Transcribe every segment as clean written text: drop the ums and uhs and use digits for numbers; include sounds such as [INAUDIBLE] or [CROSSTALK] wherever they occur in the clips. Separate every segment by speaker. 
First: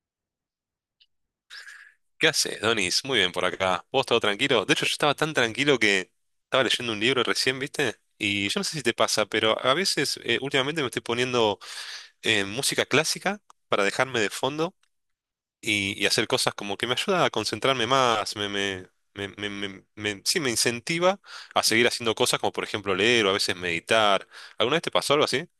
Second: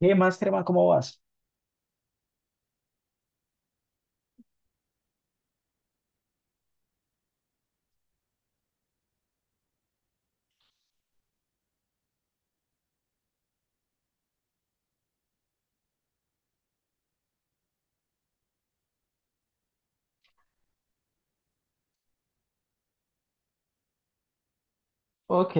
Speaker 1: ¿Qué más, Germán? ¿Cómo vas?
Speaker 2: ¿Qué haces, Donis? Muy bien por acá. ¿Vos todo tranquilo? De hecho, yo estaba tan tranquilo que estaba leyendo un libro recién, ¿viste? Y yo no sé si te pasa, pero a veces últimamente me estoy poniendo música clásica para dejarme de fondo y hacer cosas como que me ayuda a concentrarme más, sí, me incentiva a seguir haciendo cosas como por ejemplo leer o a veces meditar. ¿Alguna vez te pasó algo así?
Speaker 1: Ok,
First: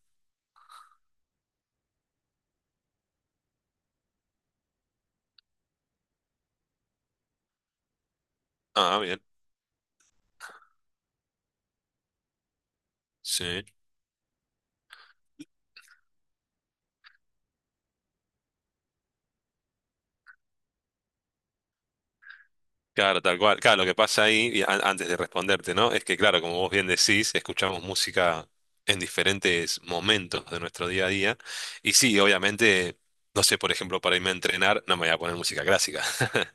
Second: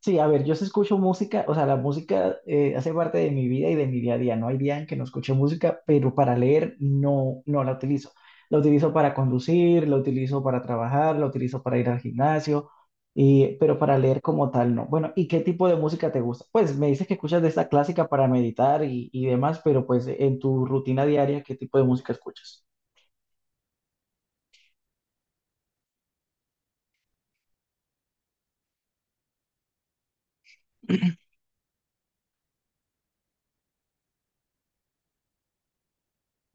Speaker 1: sí, a ver, yo sí escucho música, o sea, la música hace parte de mi vida y de mi día a día. No hay día en que no escuche música, pero para leer no, no la utilizo. La utilizo
Speaker 2: Ah,
Speaker 1: para
Speaker 2: bien.
Speaker 1: conducir, la utilizo para trabajar, la utilizo para ir al gimnasio, y,
Speaker 2: Sí.
Speaker 1: pero para leer como tal no. Bueno, ¿y qué tipo de música te gusta? Pues me dices que escuchas de esta clásica para meditar y demás, pero pues en tu rutina diaria, ¿qué tipo de música escuchas?
Speaker 2: Claro, tal cual. Claro, lo que pasa ahí, y antes de responderte, ¿no? Es que, claro, como vos bien decís, escuchamos música en diferentes momentos de nuestro día a día. Y sí, obviamente, no sé, por ejemplo, para irme a entrenar, no me voy a poner música clásica.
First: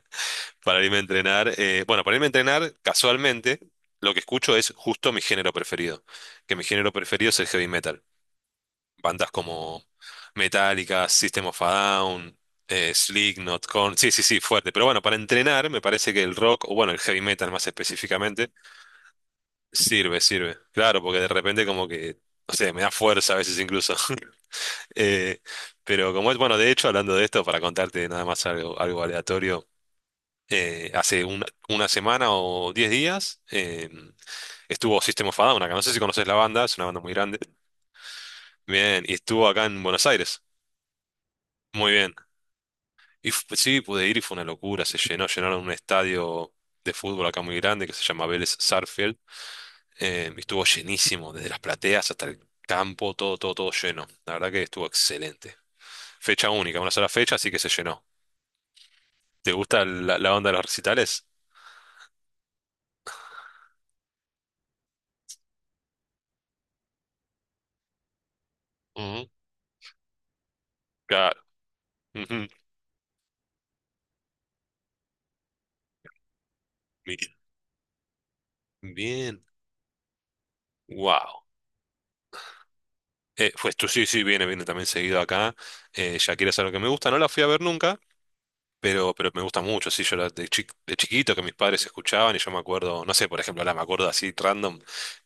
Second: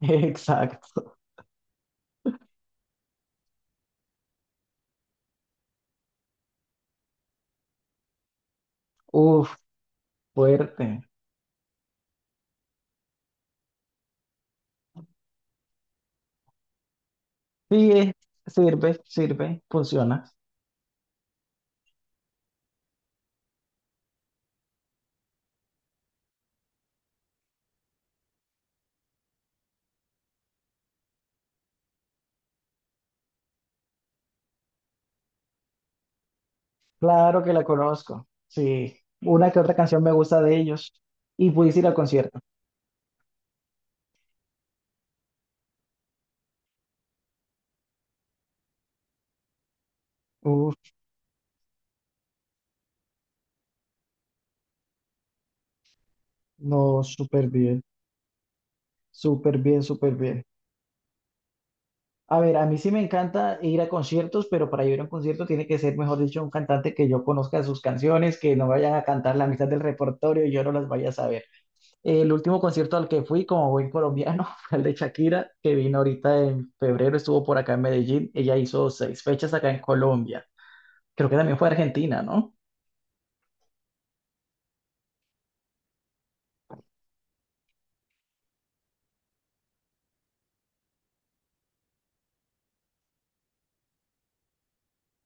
Speaker 1: [LAUGHS]
Speaker 2: Para irme a
Speaker 1: Exacto.
Speaker 2: entrenar, bueno, para irme a entrenar, casualmente, lo que escucho es justo mi género preferido. Que mi género preferido es el heavy metal bandas
Speaker 1: Uf,
Speaker 2: como
Speaker 1: fuerte.
Speaker 2: Metallica, System of a Down, Slipknot, Korn. Sí, sí, sí, fuerte. Pero bueno, para entrenar me parece que el rock, o bueno, el heavy metal más
Speaker 1: Sí,
Speaker 2: específicamente,
Speaker 1: sirve, sirve,
Speaker 2: sirve,
Speaker 1: funciona.
Speaker 2: sirve. Claro, porque de repente como que, no sé, me da fuerza a veces incluso. [LAUGHS] Eh, pero como es, bueno, de hecho, hablando de esto, para contarte nada más algo, algo aleatorio. Hace una semana o 10 días estuvo System of a Down acá. No sé si conoces la banda, es una banda muy grande.
Speaker 1: Claro que la conozco. Sí,
Speaker 2: Bien, y estuvo
Speaker 1: una que
Speaker 2: acá
Speaker 1: otra
Speaker 2: en
Speaker 1: canción
Speaker 2: Buenos
Speaker 1: me gusta
Speaker 2: Aires.
Speaker 1: de ellos. Y pude ir
Speaker 2: Muy
Speaker 1: al
Speaker 2: bien.
Speaker 1: concierto.
Speaker 2: Y sí, pude ir y fue una locura. Se llenó, llenaron un estadio de fútbol acá muy grande que se llama Vélez Sarsfield. Y estuvo
Speaker 1: Uf,
Speaker 2: llenísimo, desde las plateas hasta el campo, todo, todo, todo lleno. La verdad que estuvo excelente. Fecha única, una
Speaker 1: no,
Speaker 2: sola fecha,
Speaker 1: súper
Speaker 2: así que se
Speaker 1: bien,
Speaker 2: llenó. ¿Te
Speaker 1: súper bien,
Speaker 2: gusta
Speaker 1: súper
Speaker 2: la,
Speaker 1: bien.
Speaker 2: onda de los recitales?
Speaker 1: A ver, a mí sí me encanta ir a conciertos, pero para ir a un concierto tiene que ser, mejor dicho, un cantante que yo conozca sus canciones, que no vayan a
Speaker 2: Ujú.
Speaker 1: cantar la mitad del repertorio y yo no las vaya a
Speaker 2: Claro.
Speaker 1: saber. El
Speaker 2: Ujú.
Speaker 1: último concierto al que fui como buen colombiano [LAUGHS] fue el de Shakira, que vino ahorita en febrero,
Speaker 2: Bien.
Speaker 1: estuvo por acá en Medellín. Ella hizo seis
Speaker 2: Bien.
Speaker 1: fechas acá en Colombia. Creo que
Speaker 2: Wow.
Speaker 1: también fue a Argentina, ¿no?
Speaker 2: Pues tú sí, sí, viene, viene también seguido acá. Shakira es algo que me gusta, no la fui a ver nunca. Pero me gusta mucho, sí, yo era de chiquito que mis padres escuchaban y yo me acuerdo, no sé, por ejemplo, ahora me acuerdo así random,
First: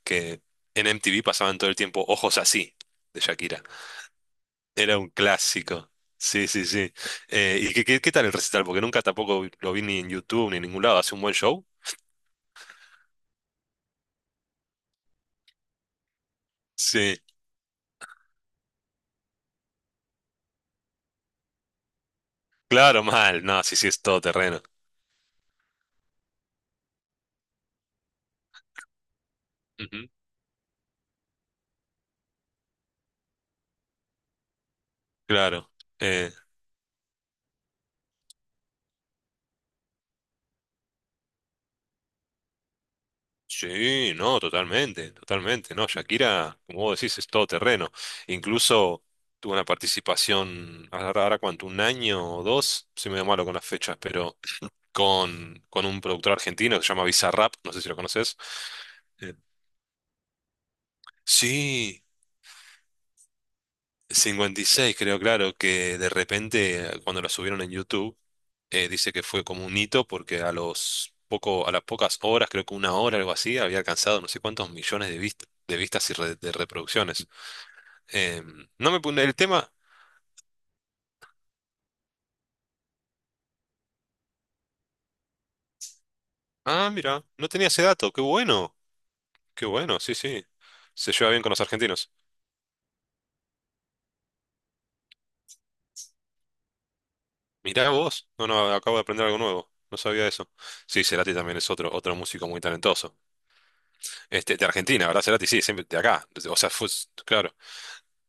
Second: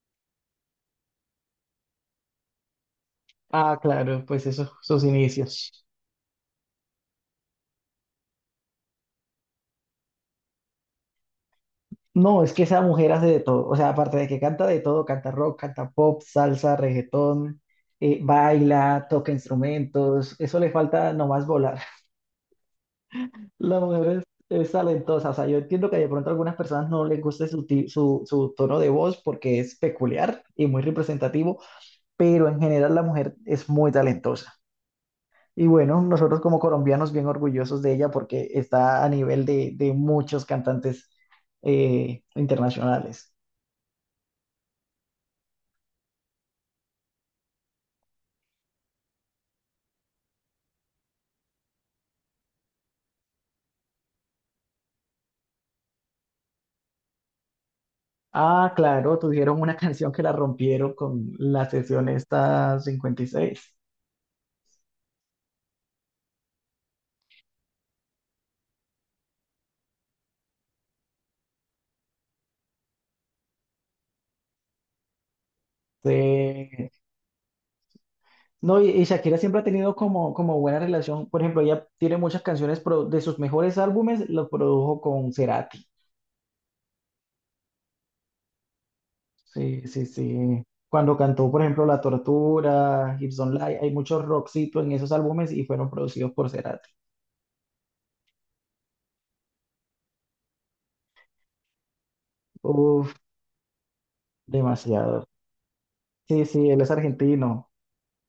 Speaker 2: que en MTV pasaban todo el tiempo Ojos así, de Shakira.
Speaker 1: Ah, claro, pues esos
Speaker 2: Era
Speaker 1: sus
Speaker 2: un
Speaker 1: inicios.
Speaker 2: clásico. Sí, sí, sí. ¿Y qué, qué tal el recital? Porque nunca tampoco lo vi ni en YouTube ni en ningún lado. ¿Hace un buen show?
Speaker 1: No, es que esa mujer hace de todo. O sea, aparte de que canta de todo, canta rock, canta pop, salsa,
Speaker 2: Sí.
Speaker 1: reggaetón, baila, toca instrumentos. Eso le falta nomás volar.
Speaker 2: Claro, mal. No, sí,
Speaker 1: La
Speaker 2: sí, es todo
Speaker 1: mujer es,
Speaker 2: terreno.
Speaker 1: es talentosa, o sea, yo entiendo que de pronto a algunas personas no les guste su, su tono de voz porque es
Speaker 2: Ujú,
Speaker 1: peculiar y muy representativo, pero en general la mujer es muy talentosa. Y
Speaker 2: claro.
Speaker 1: bueno,
Speaker 2: Eh,
Speaker 1: nosotros como colombianos bien orgullosos de ella porque está a nivel de muchos cantantes internacionales.
Speaker 2: sí, no, totalmente, totalmente, no, Shakira, como vos decís, es todo terreno. Incluso tuvo una participación, ahora, cuánto, un año o dos, soy medio malo con las fechas, pero con un productor argentino que se llama Bizarrap, no sé si lo conoces.
Speaker 1: Ah, claro,
Speaker 2: Eh,
Speaker 1: tuvieron una [LAUGHS] canción que la rompieron con la
Speaker 2: Sí,
Speaker 1: sesión esta 56.
Speaker 2: 56, creo, claro, que de repente cuando la subieron en YouTube, dice que fue como un hito porque a las pocas horas, creo que una hora, algo así, había alcanzado no sé cuántos millones de vistas, de reproducciones.
Speaker 1: No, y,
Speaker 2: No me
Speaker 1: y
Speaker 2: pone el
Speaker 1: Shakira siempre ha
Speaker 2: tema.
Speaker 1: tenido como, como buena relación. Por ejemplo, ella tiene muchas canciones de sus mejores álbumes, los produjo con Cerati.
Speaker 2: Ah, mira, no tenía ese dato. Qué
Speaker 1: Sí,
Speaker 2: bueno,
Speaker 1: sí,
Speaker 2: sí, sí.
Speaker 1: sí.
Speaker 2: Se
Speaker 1: Cuando
Speaker 2: lleva bien con
Speaker 1: cantó, por
Speaker 2: los
Speaker 1: ejemplo, La
Speaker 2: argentinos.
Speaker 1: Tortura, Hips Don't Lie, hay muchos rockcitos en esos álbumes y fueron producidos por Cerati.
Speaker 2: Mirá vos. No, no, acabo de aprender algo nuevo. No sabía eso. Sí, Cerati también es otro músico muy
Speaker 1: Uf,
Speaker 2: talentoso. Este, de Argentina, ¿verdad,
Speaker 1: demasiado.
Speaker 2: Cerati? Sí, siempre de acá.
Speaker 1: Sí,
Speaker 2: O
Speaker 1: sí,
Speaker 2: sea,
Speaker 1: él
Speaker 2: fue,
Speaker 1: es
Speaker 2: claro.
Speaker 1: argentino.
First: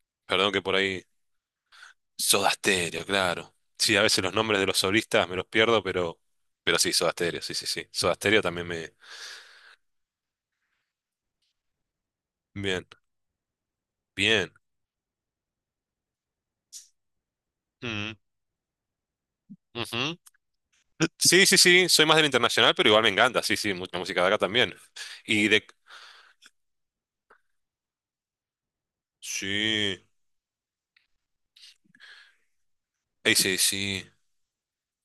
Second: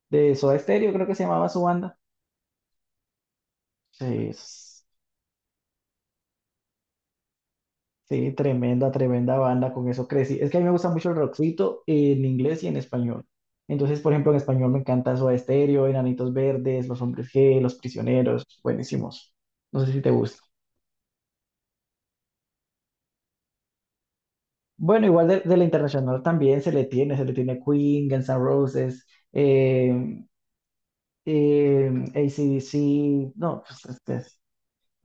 Speaker 1: De
Speaker 2: Perdón
Speaker 1: Soda
Speaker 2: que por
Speaker 1: Stereo
Speaker 2: ahí.
Speaker 1: creo que se llamaba su banda.
Speaker 2: Soda Stereo, claro. Sí, a veces
Speaker 1: Sí.
Speaker 2: los nombres de los solistas me los pierdo, pero sí, Soda Stereo, sí, sí, sí. Soda
Speaker 1: Sí,
Speaker 2: Stereo también
Speaker 1: tremenda,
Speaker 2: me.
Speaker 1: tremenda banda, con eso crecí. Es que a mí me gusta mucho el rockcito en inglés y en
Speaker 2: Bien,
Speaker 1: español. Entonces, por ejemplo, en
Speaker 2: bien.
Speaker 1: español me encanta Soda Stereo, Enanitos Verdes, Los Hombres G, Los
Speaker 2: Mm,
Speaker 1: Prisioneros, buenísimos. No sé si te
Speaker 2: ujú.
Speaker 1: gusta.
Speaker 2: Sí, sí, sí, soy más del internacional, pero igual me encanta, sí, sí, mucha música de acá también.
Speaker 1: Bueno, igual
Speaker 2: Y
Speaker 1: de la
Speaker 2: de...
Speaker 1: internacional también se le tiene Queen, Guns N' Roses,
Speaker 2: Sí,
Speaker 1: eh, eh, AC/DC,
Speaker 2: sí,
Speaker 1: no, pues
Speaker 2: sí,
Speaker 1: este,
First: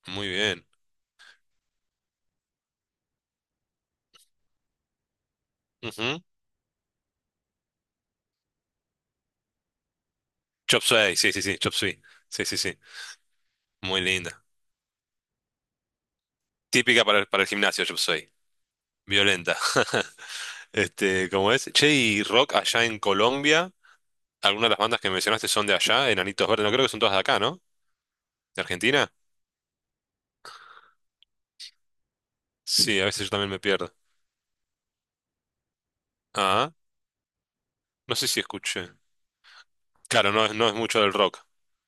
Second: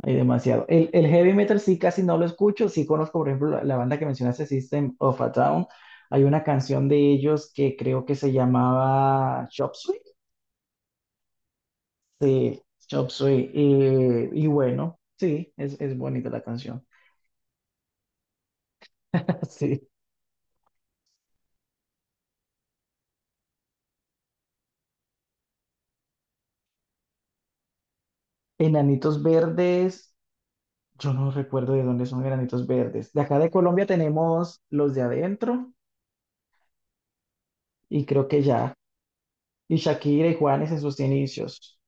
Speaker 1: hay
Speaker 2: muy
Speaker 1: demasiado.
Speaker 2: bien.
Speaker 1: El heavy metal sí casi no lo escucho. Sí conozco, por ejemplo, la banda que mencionaste, System of a Down.
Speaker 2: Ujú.
Speaker 1: Hay una canción de ellos que creo que se llamaba Chop Suey.
Speaker 2: Chop Suey, sí, sí, sí, Chop Suey, sí, sí,
Speaker 1: Sí,
Speaker 2: sí,
Speaker 1: Chop Suey.
Speaker 2: muy linda.
Speaker 1: Y bueno, sí, es bonita la canción.
Speaker 2: Típica para el, gimnasio, Chop Suey,
Speaker 1: [LAUGHS]
Speaker 2: violenta.
Speaker 1: Sí.
Speaker 2: [LAUGHS] Este, ¿cómo es? Che, y rock allá en Colombia, algunas de las bandas que mencionaste son de allá, Enanitos Verdes, no creo que son todas de acá, ¿no? ¿De Argentina?
Speaker 1: Enanitos Verdes. Yo no recuerdo de dónde son Enanitos
Speaker 2: Sí, a
Speaker 1: Verdes. De
Speaker 2: veces yo
Speaker 1: acá de
Speaker 2: también me
Speaker 1: Colombia
Speaker 2: pierdo.
Speaker 1: tenemos los de adentro
Speaker 2: Ah,
Speaker 1: y
Speaker 2: no sé
Speaker 1: creo
Speaker 2: si
Speaker 1: que ya.
Speaker 2: escuché.
Speaker 1: Y Shakira
Speaker 2: Claro,
Speaker 1: y
Speaker 2: no, no
Speaker 1: Juanes
Speaker 2: es
Speaker 1: en sus
Speaker 2: mucho del rock,
Speaker 1: inicios.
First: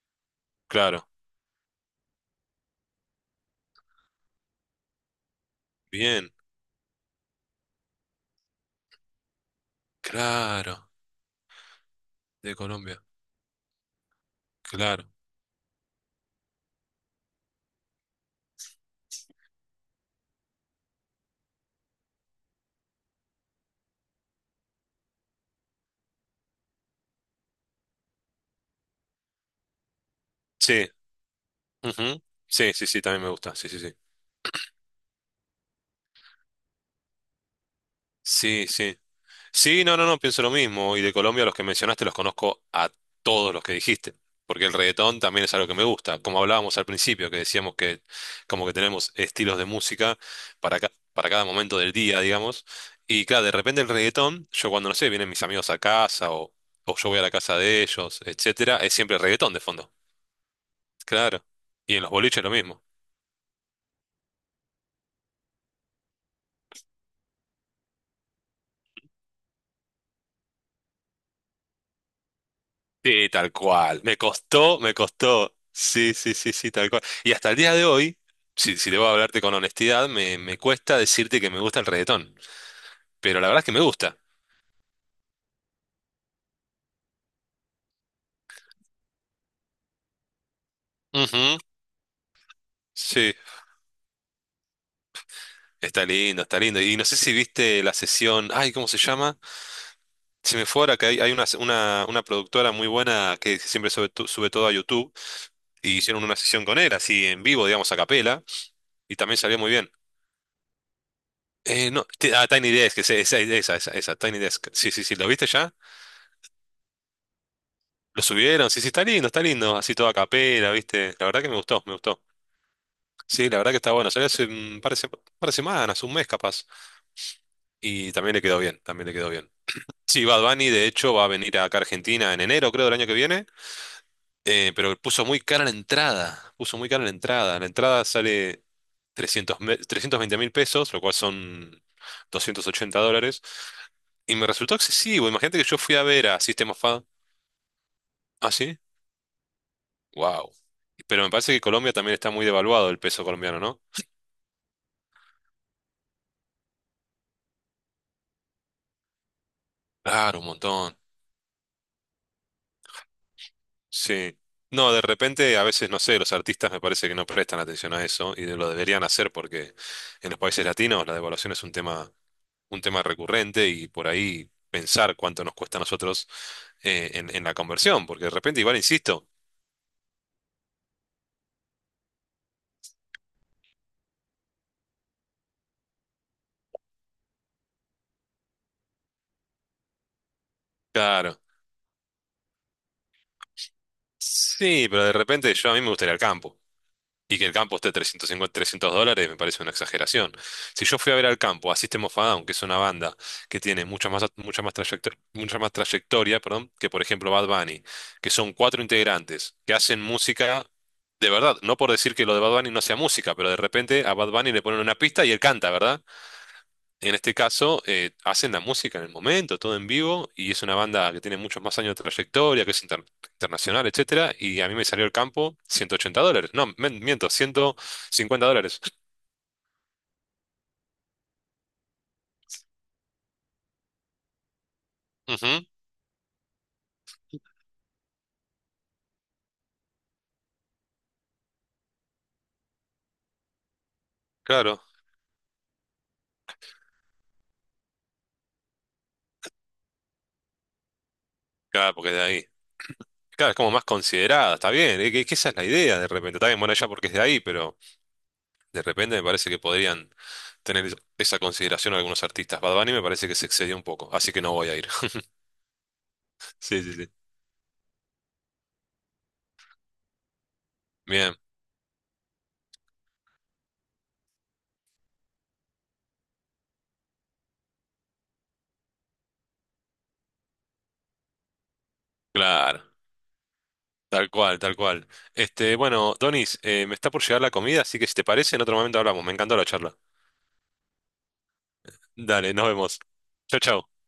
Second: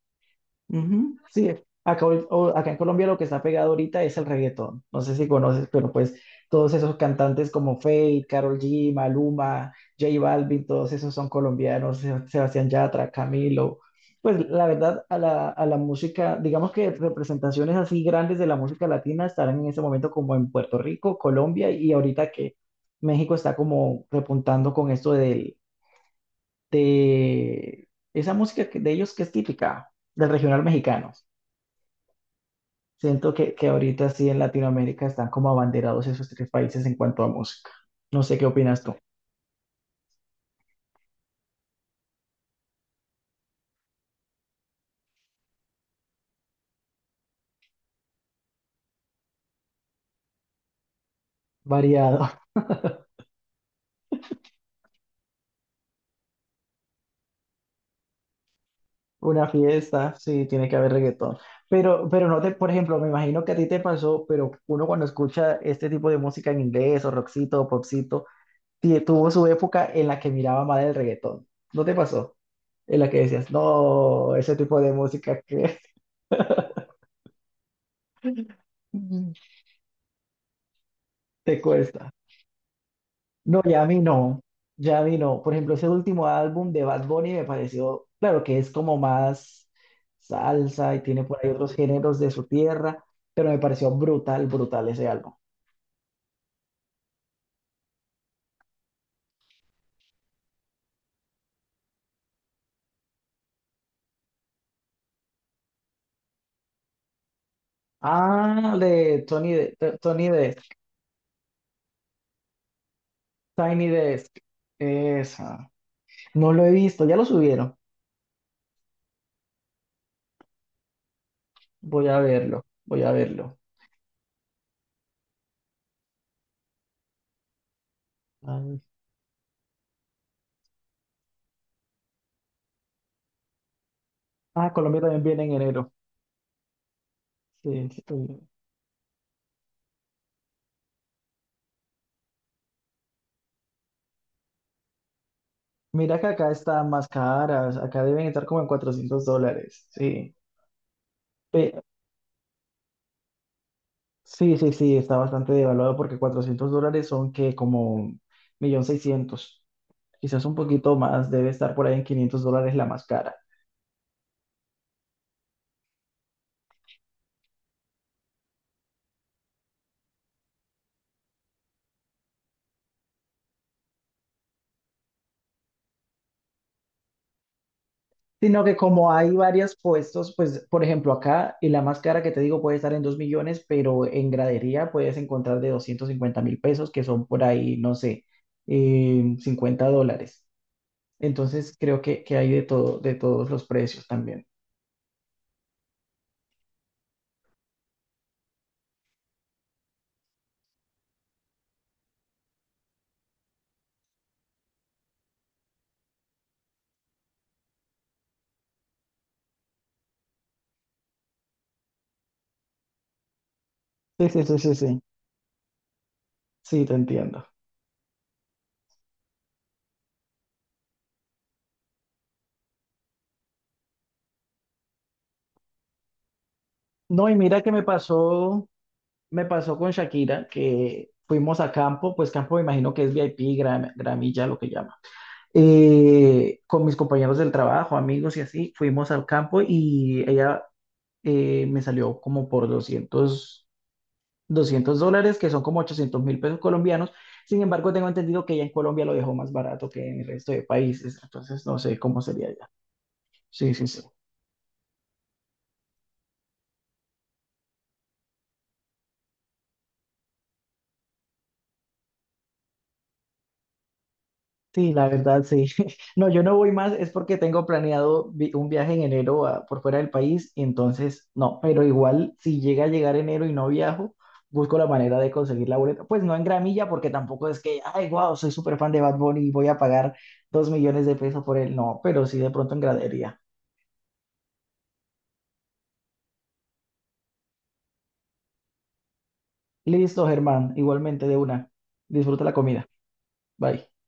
Speaker 2: claro.
Speaker 1: Ujú. Sí, acá en Colombia lo que está pegado ahorita es el reggaetón. No sé si conoces, pero pues
Speaker 2: Bien,
Speaker 1: todos esos cantantes como Feid, Karol G, Maluma, J Balvin,
Speaker 2: claro.
Speaker 1: todos esos son colombianos,
Speaker 2: De
Speaker 1: Sebastián
Speaker 2: Colombia.
Speaker 1: Yatra, Camilo. Pues la verdad,
Speaker 2: Claro.
Speaker 1: a a la música, digamos que representaciones así grandes de la música latina estarán en ese momento como en Puerto Rico, Colombia y ahorita que México está como repuntando con esto de esa música que- de ellos que es típica del regional
Speaker 2: Sí.
Speaker 1: mexicano.
Speaker 2: Ujú. Sí, sí, sí, también me
Speaker 1: Siento
Speaker 2: gusta.
Speaker 1: que
Speaker 2: Sí, sí, sí.
Speaker 1: ahorita sí en Latinoamérica están como abanderados esos tres países en cuanto a música. No sé qué
Speaker 2: Sí,
Speaker 1: opinas tú.
Speaker 2: sí. Sí, no, no, no, pienso lo mismo. Y de Colombia los que mencionaste los conozco a todos los que dijiste. Porque el reggaetón también es algo que me gusta. Como hablábamos al principio, que decíamos que como que tenemos estilos de música para, para cada momento del día,
Speaker 1: Variado,
Speaker 2: digamos. Y claro, de repente el reggaetón, yo cuando no sé, vienen mis amigos a casa o, yo voy a la casa de ellos, etcétera, es siempre
Speaker 1: [LAUGHS] una
Speaker 2: reggaetón de fondo.
Speaker 1: fiesta, sí, tiene que haber reggaetón.
Speaker 2: Claro. Y en los
Speaker 1: Pero no
Speaker 2: boliches lo
Speaker 1: te, por
Speaker 2: mismo.
Speaker 1: ejemplo, me imagino que a ti te pasó, pero uno cuando escucha este tipo de música en inglés o rockcito o popcito, tuvo su época en la que miraba mal el reggaetón. ¿No te pasó? En la que
Speaker 2: Sí,
Speaker 1: decías,
Speaker 2: tal cual. Me
Speaker 1: no, ese
Speaker 2: costó,
Speaker 1: tipo de
Speaker 2: me
Speaker 1: música
Speaker 2: costó.
Speaker 1: que
Speaker 2: Sí, sí, sí, sí, tal cual. Y hasta el día de hoy, si debo hablarte
Speaker 1: [LAUGHS]
Speaker 2: con honestidad, me cuesta decirte que
Speaker 1: te
Speaker 2: me gusta el
Speaker 1: cuesta.
Speaker 2: reggaetón. Pero la verdad
Speaker 1: No,
Speaker 2: es que me
Speaker 1: ya a mí
Speaker 2: gusta.
Speaker 1: no, ya a mí no. Por ejemplo, ese último álbum de Bad Bunny me pareció, claro que es como más salsa y tiene por ahí
Speaker 2: Ujú,
Speaker 1: otros géneros de su tierra,
Speaker 2: sí,
Speaker 1: pero me pareció brutal, brutal ese álbum.
Speaker 2: está lindo, está lindo. Y no sé si viste la sesión, ay, ¿cómo se llama? Se me fue ahora que hay una productora muy buena que siempre sube todo a YouTube. Y hicieron una sesión con él, así en vivo, digamos, a capela.
Speaker 1: Ah,
Speaker 2: Y también salió muy
Speaker 1: De,
Speaker 2: bien.
Speaker 1: Tony Desk,
Speaker 2: No, ah, Tiny Desk, esa, esa, esa,
Speaker 1: Tiny
Speaker 2: esa, esa,
Speaker 1: Desk,
Speaker 2: Tiny Desk. Sí, sí, sí, ¿lo viste
Speaker 1: esa.
Speaker 2: ya?
Speaker 1: No lo he visto, ya lo subieron.
Speaker 2: Lo subieron, sí, sí, está lindo, así toda capela, ¿viste? La verdad que me gustó, me
Speaker 1: Voy a
Speaker 2: gustó.
Speaker 1: verlo, voy a
Speaker 2: Sí,
Speaker 1: verlo.
Speaker 2: la verdad que está bueno, salió hace un par de semanas, un mes capaz, y también le quedó
Speaker 1: Ay.
Speaker 2: bien, también le quedó bien. Sí, Bad Bunny de hecho va a venir acá a Argentina en enero, creo, del año que viene,
Speaker 1: Ah,
Speaker 2: pero
Speaker 1: Colombia también
Speaker 2: puso muy
Speaker 1: viene en
Speaker 2: cara la
Speaker 1: enero.
Speaker 2: entrada, puso muy cara la entrada. La
Speaker 1: Sí, sí,
Speaker 2: entrada
Speaker 1: sí.
Speaker 2: sale 320.000 pesos, lo cual son $280, y me resultó excesivo. Imagínate que yo fui a
Speaker 1: Mira que
Speaker 2: ver a
Speaker 1: acá
Speaker 2: System of
Speaker 1: están
Speaker 2: a...
Speaker 1: más caras, acá deben estar
Speaker 2: ¿Ah,
Speaker 1: como en
Speaker 2: sí?
Speaker 1: $400, sí.
Speaker 2: Wow. Pero me parece que
Speaker 1: Pe-
Speaker 2: Colombia también está muy devaluado el peso colombiano, ¿no?
Speaker 1: sí, sí, sí, está bastante devaluado porque $400 son que como 1.600.000,
Speaker 2: Claro,
Speaker 1: quizás
Speaker 2: un
Speaker 1: un poquito
Speaker 2: montón.
Speaker 1: más, debe estar por ahí en $500 la más cara.
Speaker 2: Sí. No, de repente a veces, no sé, los artistas me parece que no prestan atención a eso y lo deberían hacer porque en los países latinos la devaluación es un tema recurrente y por ahí pensar cuánto nos cuesta a nosotros en, la conversión, porque de repente
Speaker 1: Sino que
Speaker 2: igual
Speaker 1: como
Speaker 2: insisto.
Speaker 1: hay varios puestos, pues por ejemplo acá, y la más cara que te digo puede estar en 2.000.000, pero en gradería puedes encontrar de 250.000 pesos, que son por ahí, no sé, $50.
Speaker 2: Claro.
Speaker 1: Entonces creo que hay de todo, de todos los precios también.
Speaker 2: Sí, pero de repente yo a mí me gustaría el campo. Y que el campo esté 350, $300 me parece una exageración. Si yo fui a ver al campo a System of a Down, que es una banda que tiene mucha más trayectoria, perdón, que por ejemplo Bad Bunny, que son cuatro integrantes que hacen música de verdad, no por decir que lo de Bad Bunny no sea música, pero de repente a
Speaker 1: Sí,
Speaker 2: Bad
Speaker 1: sí,
Speaker 2: Bunny
Speaker 1: sí,
Speaker 2: le
Speaker 1: sí,
Speaker 2: ponen una
Speaker 1: sí,
Speaker 2: pista y él canta, ¿verdad?
Speaker 1: sí, te
Speaker 2: En este
Speaker 1: entiendo.
Speaker 2: caso, hacen la música en el momento, todo en vivo, y es una banda que tiene muchos más años de trayectoria, que es internacional, etcétera, y a mí me salió el campo $180. No,
Speaker 1: No,
Speaker 2: miento,
Speaker 1: y mira que me
Speaker 2: 150
Speaker 1: pasó.
Speaker 2: dólares.
Speaker 1: Me pasó con Shakira, que fuimos a campo, pues campo me imagino que es VIP, gramilla, lo que llama.
Speaker 2: Ujú,
Speaker 1: Con mis compañeros del trabajo, amigos y así, fuimos al campo y ella me salió como por doscientos,
Speaker 2: claro,
Speaker 1: doscientos dólares, que son como 800.000 pesos colombianos. Sin embargo, tengo entendido que ella en Colombia lo dejó más barato que en el resto de países, entonces no
Speaker 2: claro,
Speaker 1: sé
Speaker 2: porque es
Speaker 1: cómo
Speaker 2: de ahí.
Speaker 1: sería ya.
Speaker 2: Claro, es como
Speaker 1: Sí,
Speaker 2: más
Speaker 1: sí, sí.
Speaker 2: considerada, está bien, es que esa es la idea de repente. Está bien, bueno, ya porque es de ahí, pero de repente me parece que podrían tener esa consideración algunos artistas. Bad Bunny me parece que se excedió un poco, así que no voy a ir.
Speaker 1: Sí, la
Speaker 2: [LAUGHS]
Speaker 1: verdad, sí. [LAUGHS] No, yo no voy
Speaker 2: Sí,
Speaker 1: más,
Speaker 2: sí,
Speaker 1: es
Speaker 2: sí.
Speaker 1: porque tengo planeado un viaje en enero por fuera del país, entonces
Speaker 2: Bien,
Speaker 1: no, pero igual si llega a llegar enero y no viajo, busco la manera de conseguir la boleta. Pues no en gramilla, porque tampoco es que, ay, wow, soy súper fan de Bad Bunny y voy a pagar 2.000.000 de pesos por él. No, pero sí de pronto en
Speaker 2: claro.
Speaker 1: gradería.
Speaker 2: Tal cual, tal cual. Este, bueno, Donis, me está por llegar la comida, así que si te parece, en otro momento hablamos. Me encantó la charla.
Speaker 1: Listo, Germán, igualmente de una. Disfruta la
Speaker 2: Dale, nos
Speaker 1: comida.
Speaker 2: vemos. Chau,
Speaker 1: Bye.
Speaker 2: chau.